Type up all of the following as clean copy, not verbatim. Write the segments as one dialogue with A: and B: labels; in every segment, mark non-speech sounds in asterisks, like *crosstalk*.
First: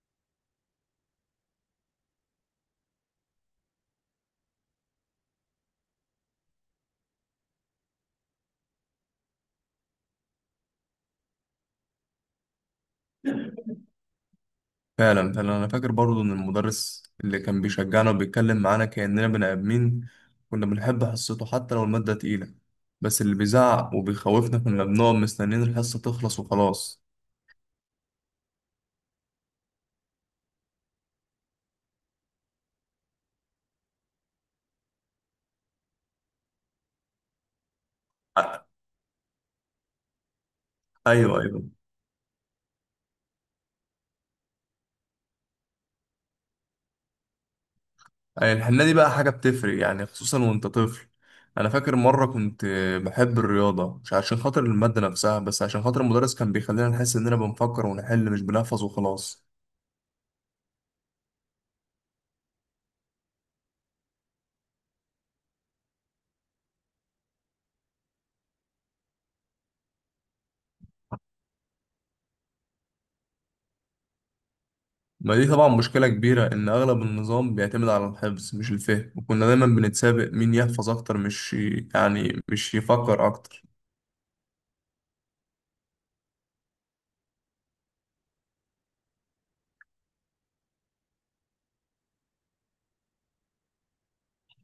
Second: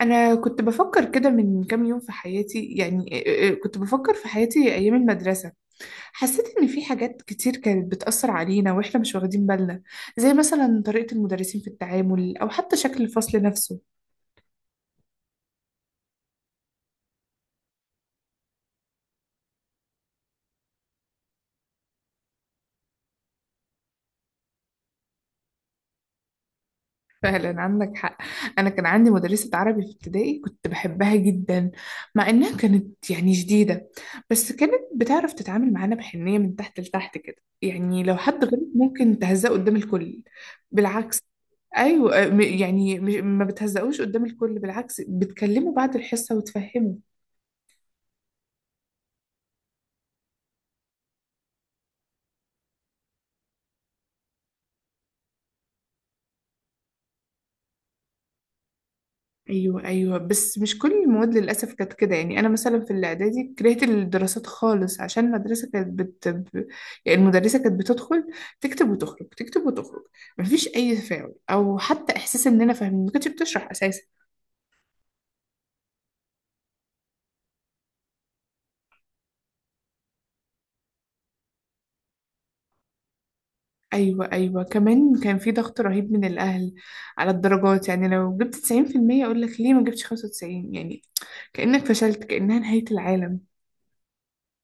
A: أنا كنت بفكر كده من كام يوم في حياتي، يعني كنت بفكر في حياتي أيام المدرسة. حسيت إن في حاجات كتير كانت بتأثر علينا وإحنا مش واخدين بالنا، زي مثلا طريقة المدرسين في التعامل أو حتى شكل الفصل نفسه.
B: فعلا فعلا انا فاكر برضو ان المدرس اللي كان بيشجعنا وبيتكلم معانا كأننا بني ادمين. كنا بنحب حصته حتى لو المادة تقيلة، بس اللي بيزعق وبيخوفنا كنا بنقعد مستنيين الحصة تخلص وخلاص.
A: *laughs* فعلا عندك حق. أنا كان عندي مدرسة عربي في ابتدائي كنت بحبها جدا، مع إنها كانت يعني شديدة. بس كانت بتعرف تتعامل معانا بحنية من تحت لتحت كده. يعني لو حد
B: ع-
A: غلط ممكن تهزأه قدام الكل؟ بالعكس.
B: ايوه ايوه.
A: ايوه، آه، ما بتهزقوش قدام الكل، بالعكس بتكلموا بعد الحصه وتفهموا.
B: أي الحنة دي بقى حاجة بتفرق يعني خصوصا وانت طفل. انا فاكر مرة كنت بحب الرياضة مش عشان خاطر المادة نفسها، بس عشان خاطر المدرس كان بيخلينا نحس اننا بنفكر ونحل مش بنحفظ وخلاص.
A: ايوه ايوه، بس مش كل المواد للاسف كانت كده. يعني انا مثلا في الاعدادي كرهت الدراسات خالص عشان المدرسه يعني المدرسه كانت بتدخل، تكتب وتخرج، تكتب وتخرج، مفيش اي تفاعل او حتى احساس اننا فاهمين، ما كانتش بتشرح اساسا.
B: ما دي طبعا مشكلة كبيرة إن أغلب النظام بيعتمد على الحفظ مش الفهم، وكنا دايما بنتسابق مين يحفظ أكتر مش يعني مش يفكر أكتر.
A: ايوه ايوه، كمان كان في ضغط رهيب من الاهل على الدرجات. يعني لو جبت 90% اقول لك ليه ما جبتش 95؟ يعني كانك فشلت، كانها نهايه العالم.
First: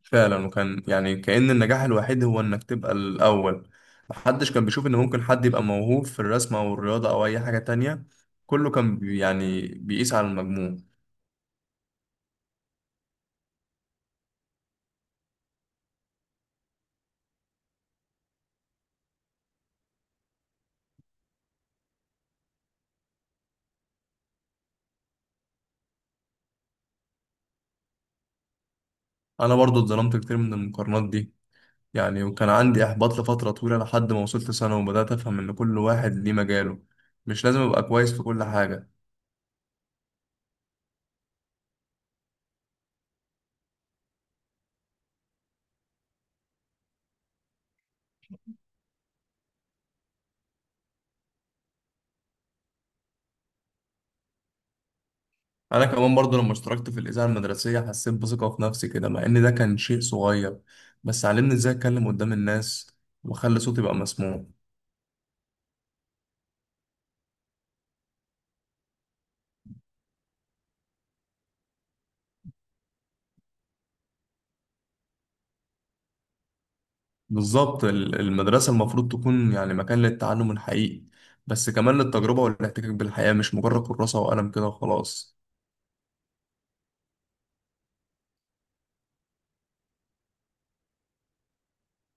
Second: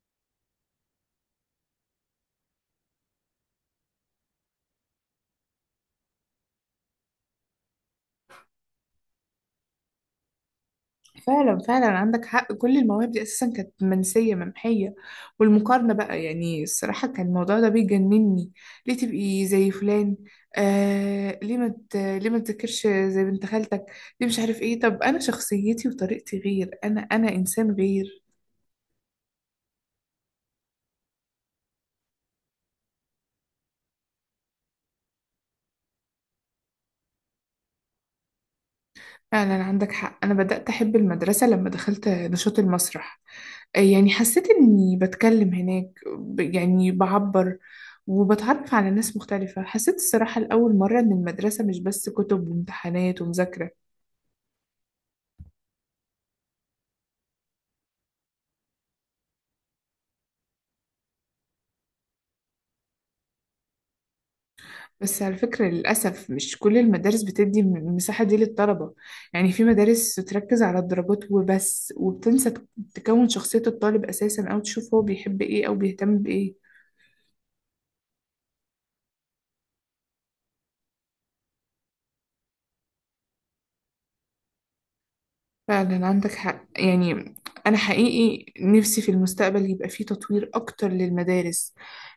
B: فعلا، وكان يعني كأن النجاح الوحيد هو إنك تبقى الأول. محدش كان بيشوف إن ممكن حد يبقى موهوب في الرسم أو الرياضة أو أي حاجة تانية، كله كان يعني بيقيس على المجموع.
A: فعلا فعلا عندك حق، كل المواهب دي اساسا كانت منسيه ممحيه. والمقارنه بقى، يعني الصراحه كان الموضوع ده بيجنني. ليه تبقي زي فلان؟ آه، ليه ما تذاكرش زي بنت خالتك؟ ليه؟ مش عارف ايه. طب انا شخصيتي وطريقتي غير، انا انسان غير.
B: أنا برضو اتظلمت كتير من المقارنات دي، يعني وكان عندي إحباط لفترة طويلة لحد ما وصلت سنة وبدأت أفهم إن كل واحد ليه مجاله، مش لازم أبقى كويس في كل حاجة.
A: فعلا عندك حق، انا بدات احب المدرسه لما دخلت نشاط المسرح. يعني حسيت إني بتكلم هناك، يعني بعبر وبتعرف على ناس مختلفة. حسيت الصراحة لأول مرة إن المدرسة مش بس كتب وامتحانات ومذاكرة.
B: انا كمان برضو لما اشتركت في الاذاعه المدرسيه حسيت بثقه في نفسي كده، مع ان ده كان شيء صغير، بس علمني ازاي اتكلم قدام الناس واخلي صوتي يبقى مسموع.
A: بس على فكرة، للأسف مش كل المدارس بتدي المساحة دي للطلبة. يعني في مدارس تركز على الدرجات وبس وبتنسى تكون شخصية الطالب أساسا، أو تشوف هو بيحب إيه أو بيهتم بإيه.
B: بالظبط، المدرسه المفروض تكون يعني مكان للتعلم الحقيقي، بس كمان للتجربه والاحتكاك بالحياه، مش مجرد كراسه وقلم كده وخلاص.
A: فعلا عندك حق يعني. أنا حقيقي نفسي في المستقبل يبقى فيه تطوير أكتر للمدارس،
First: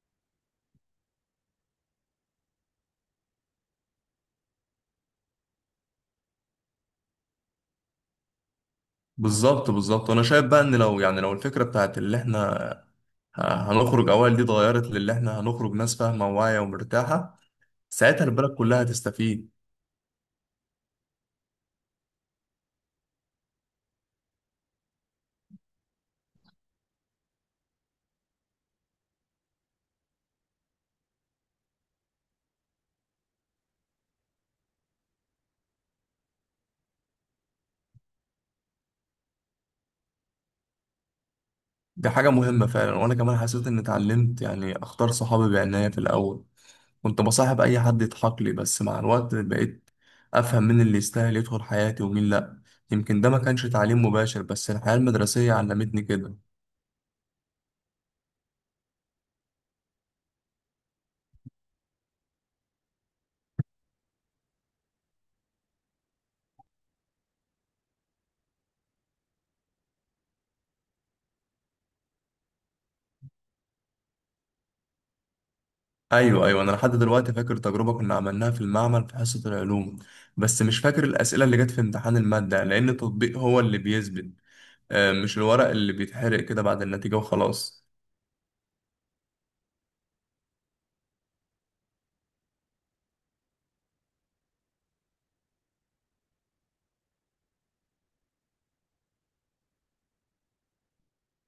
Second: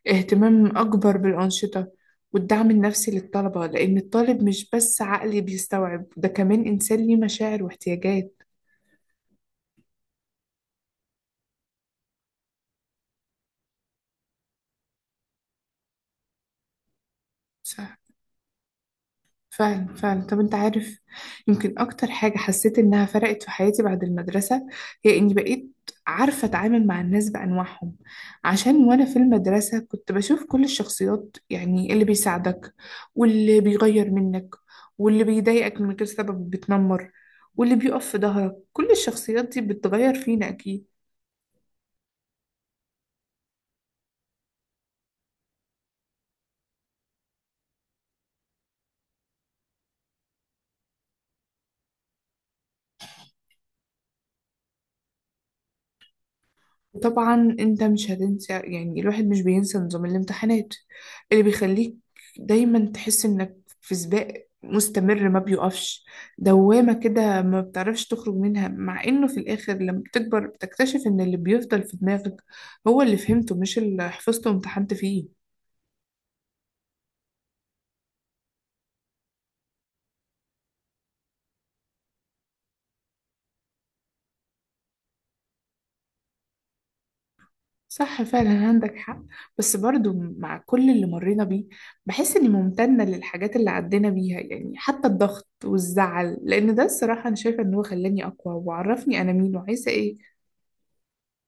A: اهتمام أكبر بالأنشطة والدعم النفسي للطلبة، لأن الطالب مش بس عقلي بيستوعب، ده كمان إنسان ليه مشاعر واحتياجات.
B: بالظبط بالظبط، وانا شايف بقى ان لو يعني لو الفكره بتاعت اللي احنا ه- هنخرج اوائل دي اتغيرت للي احنا هنخرج ناس فاهمه وواعيه ومرتاحه،
A: صح.
B: ساعتها البلد كلها هتستفيد.
A: فعلا فعلا. طب انت عارف، يمكن اكتر حاجة حسيت انها فرقت في حياتي بعد المدرسة هي اني بقيت عارفة اتعامل مع الناس بانواعهم. عشان وانا في المدرسة كنت بشوف كل الشخصيات، يعني اللي بيساعدك، واللي بيغير منك، واللي بيضايقك من غير سبب بتنمر، واللي بيقف في ظهرك. كل الشخصيات دي بتغير فينا اكيد.
B: دي حاجة مهمة فعلا، وأنا كمان حسيت إني اتعلمت يعني أختار صحابي بعناية. في الأول كنت بصاحب أي حد يضحك لي، بس مع الوقت بقيت أفهم مين اللي يستاهل يدخل حياتي ومين لأ. يمكن ده ما كانش تعليم مباشر بس الحياة المدرسية علمتني كده.
A: طبعا انت مش هتنسى، يعني الواحد مش بينسى نظام الامتحانات اللي بيخليك دايما تحس انك في سباق مستمر ما بيقفش، دوامة كده ما بتعرفش تخرج منها. مع انه في الاخر لما بتكبر بتكتشف ان اللي بيفضل في دماغك هو اللي فهمته، مش اللي حفظته وامتحنت فيه.
B: أيوة أيوة، أنا لحد دلوقتي فاكر تجربة كنا عملناها في المعمل في حصة العلوم، بس مش فاكر الأسئلة اللي جت في امتحان المادة، لأن التطبيق هو اللي بيثبت، مش الورق اللي بيتحرق كده بعد النتيجة وخلاص.
A: صح فعلا عندك حق. بس برضو مع كل اللي مرينا بيه بحس اني ممتنة للحاجات اللي عدينا بيها، يعني حتى الضغط والزعل، لان ده الصراحة انا شايفة ان هو خلاني اقوى وعرفني انا مين وعايزة ايه.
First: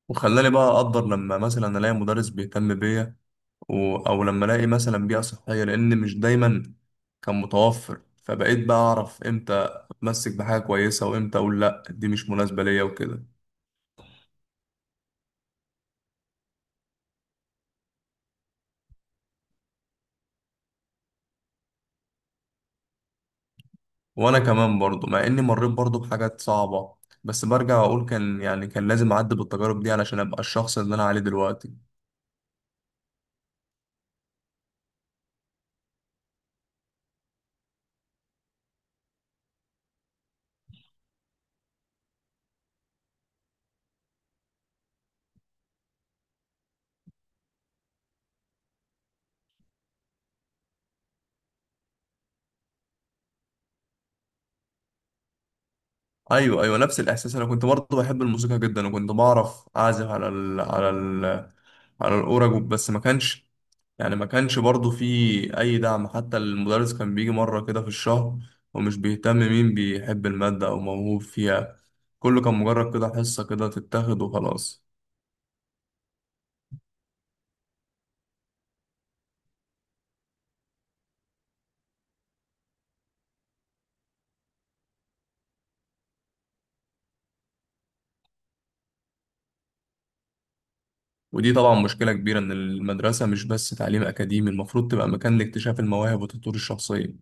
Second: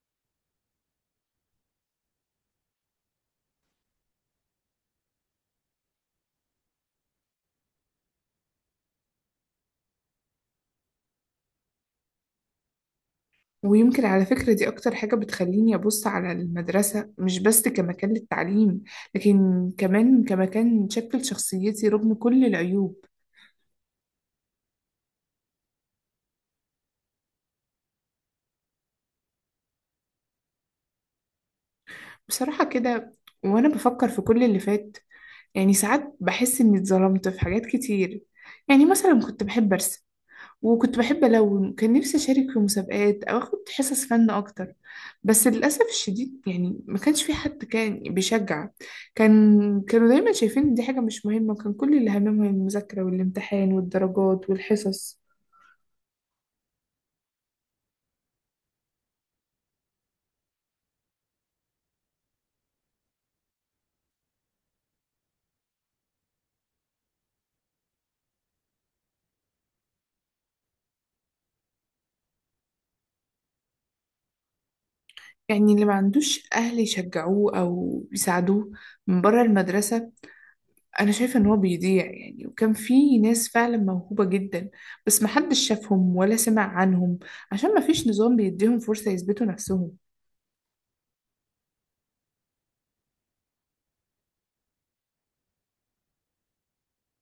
B: وخلاني بقى أقدر لما مثلا ألاقي مدرس بيهتم بيا او لما الاقي مثلا بيئه صحيه، لان مش دايما كان متوفر، فبقيت بقى اعرف امتى اتمسك بحاجه كويسه وامتى اقول لا دي مش مناسبه ليا وكده.
A: ويمكن على فكرة دي اكتر حاجة بتخليني ابص على المدرسة مش بس كمكان للتعليم، لكن كمان كمكان شكل شخصيتي رغم كل العيوب.
B: وانا كمان برضو مع اني مريت برضو بحاجات صعبه، بس برجع اقول كان يعني كان لازم اعدي بالتجارب دي علشان ابقى الشخص اللي انا عليه دلوقتي.
A: بصراحة كده، وانا بفكر في كل اللي فات، يعني ساعات بحس اني اتظلمت في حاجات كتير. يعني مثلا كنت بحب ارسم وكنت بحب ألون، كان نفسي أشارك في مسابقات أو أخد حصص فن أكتر. بس للأسف الشديد، يعني ما كانش في حد كان بيشجع. كان كانوا دايما شايفين إن دي حاجة مش مهمة، كان كل اللي هممهم المذاكرة والامتحان والدرجات والحصص.
B: ايوه ايوه، نفس الاحساس. انا كنت برضه بحب الموسيقى جدا، وكنت بعرف اعزف على الاورج، بس ما كانش برضه في اي دعم. حتى المدرس كان بيجي مره كده في الشهر، ومش بيهتم مين بيحب الماده او موهوب فيها، كله كان مجرد كده حصه كده تتاخد وخلاص.
A: يعني اللي ما عندوش أهل يشجعوه أو يساعدوه من بره المدرسة أنا شايفة إن هو بيضيع. يعني وكان في ناس فعلا موهوبة جدا بس محدش شافهم ولا سمع عنهم، عشان مفيش نظام بيديهم فرصة يثبتوا نفسهم.
B: ودي طبعا مشكله كبيره ان المدرسه مش بس تعليم اكاديمي، المفروض تبقى مكان لاكتشاف المواهب والتطوير الشخصيه.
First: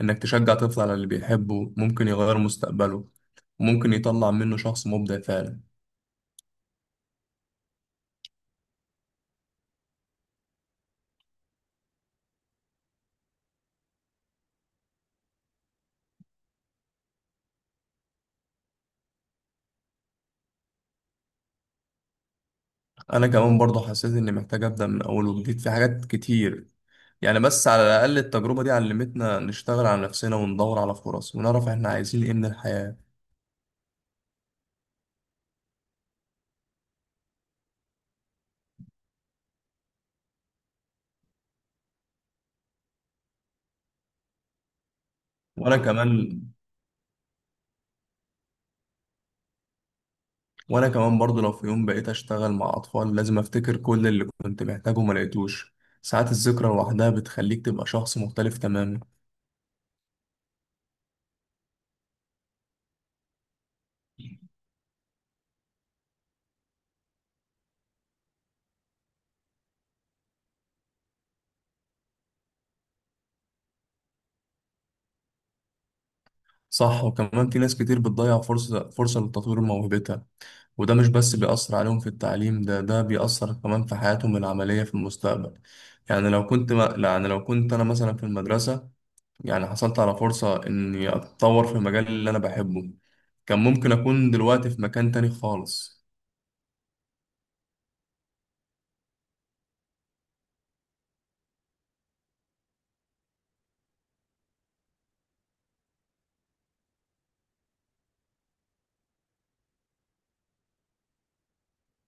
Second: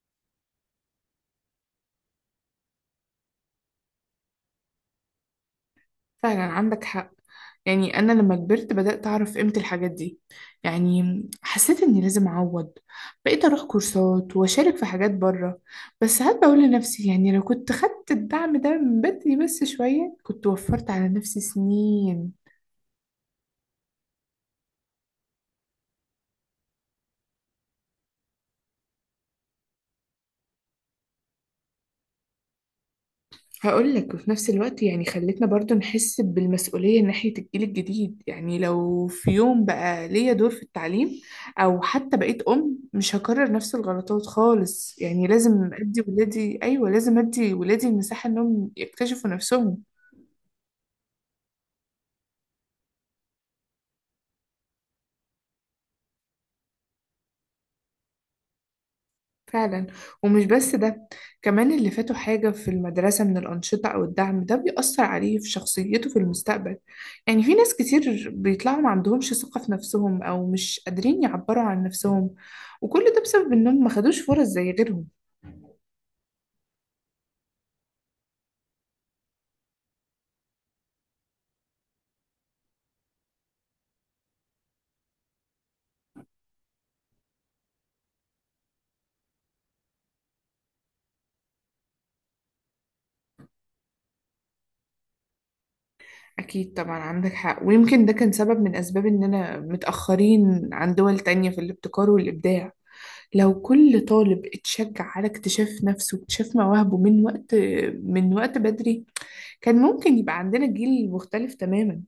B: انك تشجع طفل على اللي بيحبه ممكن يغير مستقبله، ممكن يطلع منه شخص مبدع فعلا.
A: فعلا عندك حق. يعني أنا لما كبرت بدأت أعرف قيمة الحاجات دي. يعني حسيت إني لازم أعوض، بقيت أروح كورسات وأشارك في حاجات بره. بس ساعات بقول لنفسي، يعني لو كنت خدت الدعم ده من بدري بس شوية كنت وفرت على نفسي سنين.
B: انا كمان برضه حسيت اني محتاج ابدا من اول وجديد في حاجات كتير، يعني بس على الاقل التجربه دي علمتنا نشتغل على نفسنا وندور على فرص ونعرف احنا عايزين ايه من الحياه.
A: هقول لك، وفي نفس الوقت يعني خلتنا برضو نحس بالمسؤولية ناحية الجيل الجديد. يعني لو في يوم بقى ليا دور في التعليم أو حتى بقيت أم مش هكرر نفس الغلطات خالص. يعني لازم
B: وانا
A: أدي
B: كمان
A: ولادي، أيوة، لازم أدي ولادي المساحة إنهم يكتشفوا نفسهم.
B: وانا كمان برضه لو في يوم بقيت اشتغل مع اطفال لازم افتكر كل اللي كنت محتاجه وما لقيتوش، ساعات الذكرى لوحدها بتخليك تبقى شخص مختلف تماما.
A: فعلا. ومش بس ده، كمان اللي فاته حاجة في المدرسة من الأنشطة أو الدعم ده بيأثر عليه في شخصيته في المستقبل. يعني في ناس كتير بيطلعوا ما عندهمش ثقة في نفسهم أو مش قادرين يعبروا عن نفسهم، وكل ده بسبب إنهم ما خدوش فرص زي غيرهم.
B: صح، وكمان في ناس كتير بتضيع فرصه لتطوير موهبتها، وده مش بس بيأثر عليهم في التعليم، ده بيأثر كمان في حياتهم العملية في المستقبل. يعني لو كنت ما يعني لو كنت أنا مثلا في المدرسة يعني حصلت على فرصة إني أتطور في المجال اللي أنا بحبه، كان ممكن أكون دلوقتي في مكان تاني خالص.
A: أكيد طبعا عندك حق. ويمكن ده كان سبب من أسباب إننا متأخرين عن دول تانية في الابتكار والإبداع. لو كل طالب اتشجع على اكتشاف نفسه واكتشاف مواهبه من وقت بدري، كان ممكن يبقى عندنا جيل مختلف تماما.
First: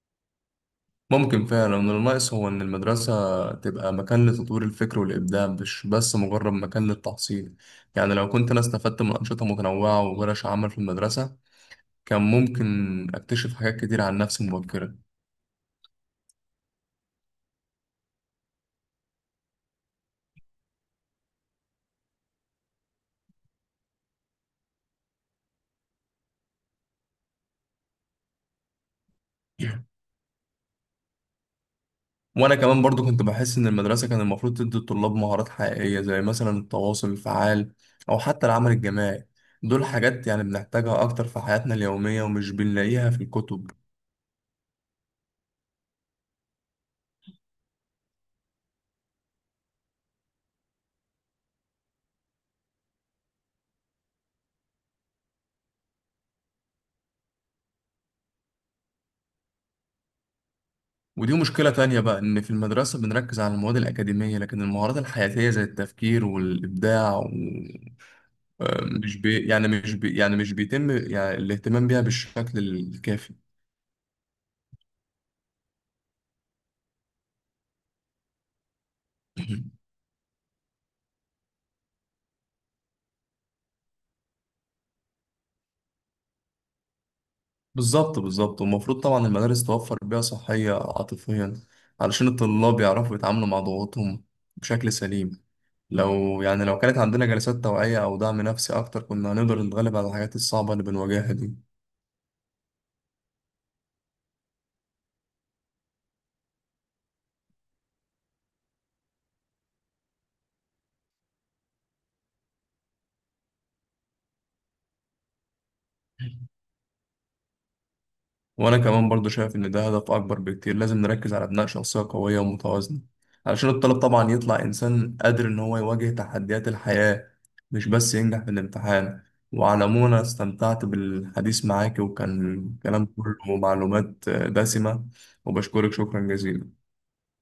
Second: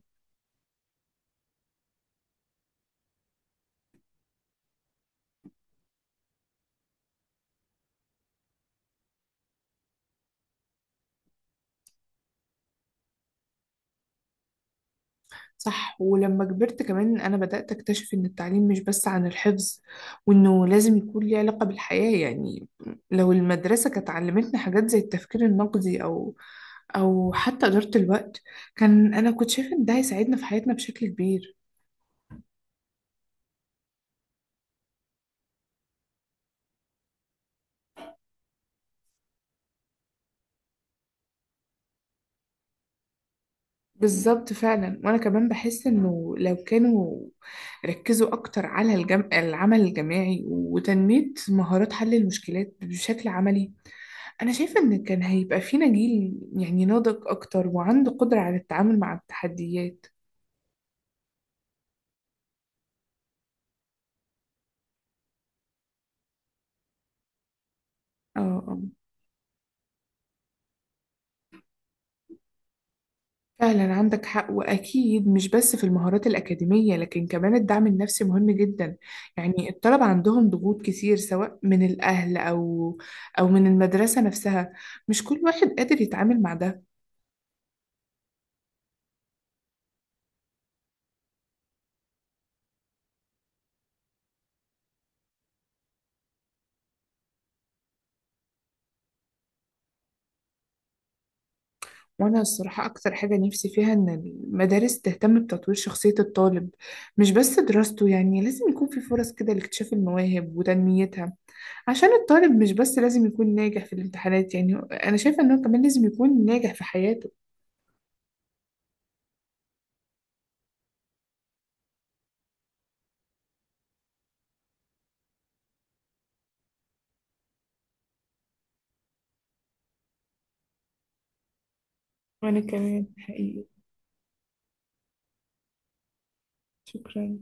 B: ممكن فعلا إن الناقص هو إن المدرسة تبقى مكان لتطوير الفكر والإبداع مش بس مجرد مكان للتحصيل. يعني لو كنت أنا استفدت من أنشطة متنوعة وورش عمل في المدرسة، كان ممكن أكتشف حاجات كتير عن نفسي مبكرا.
A: صح. ولما كبرت كمان أنا بدأت أكتشف إن التعليم مش بس عن الحفظ، وإنه لازم يكون ليه علاقة بالحياة. يعني لو المدرسة كانت علمتنا حاجات زي التفكير النقدي أو حتى إدارة الوقت، أنا كنت شايفة إن ده هيساعدنا في حياتنا بشكل كبير.
B: وانا كمان برضو كنت بحس ان المدرسه كان المفروض تدي الطلاب مهارات حقيقيه زي مثلا التواصل الفعال او حتى العمل الجماعي، دول حاجات يعني بنحتاجها اكتر في حياتنا اليوميه ومش بنلاقيها في الكتب.
A: بالظبط فعلا. وأنا كمان بحس إنه لو كانوا ركزوا أكتر على العمل الجماعي وتنمية مهارات حل المشكلات بشكل عملي، أنا شايفة إن كان هيبقى فينا جيل يعني ناضج أكتر وعنده قدرة على التعامل مع التحديات.
B: ودي مشكله تانية بقى، ان في المدرسه بنركز على المواد الاكاديميه لكن المهارات الحياتيه زي التفكير والابداع
A: اه، آه.
B: مش بيتم يعني الاهتمام بيها بالشكل الكافي.
A: فعلا عندك حق، وأكيد مش بس في المهارات الأكاديمية، لكن كمان الدعم النفسي مهم جدا. يعني الطلبة عندهم ضغوط كتير سواء من الأهل أو من المدرسة نفسها، مش كل واحد قادر يتعامل مع ده.
B: بالظبط بالظبط، والمفروض طبعا المدارس توفر بيئة صحية عاطفيا علشان الطلاب يعرفوا يتعاملوا مع ضغوطهم بشكل سليم. لو يعني لو كانت عندنا جلسات توعية أو دعم نفسي أكتر كنا هنقدر نتغلب على الحاجات الصعبة اللي بنواجهها دي.
A: وأنا الصراحة أكتر حاجة نفسي فيها إن المدارس تهتم بتطوير شخصية الطالب مش بس دراسته. يعني لازم يكون في فرص كده لاكتشاف المواهب وتنميتها، عشان الطالب مش بس لازم يكون ناجح في الامتحانات. يعني أنا شايفة إنه كمان لازم يكون ناجح في حياته.
B: وأنا كمان برضو شايف إن ده هدف أكبر بكتير، لازم نركز على بناء شخصية قوية ومتوازنة، علشان الطالب طبعا يطلع إنسان قادر إن هو يواجه تحديات الحياة، مش بس ينجح في الامتحان. وعلى العموم أنا استمتعت بالحديث معاك،
A: وأنا
B: وكان
A: كمان
B: كلام كله
A: حقيقي.
B: معلومات دسمة، وبشكرك شكرا جزيلا.
A: شكرا.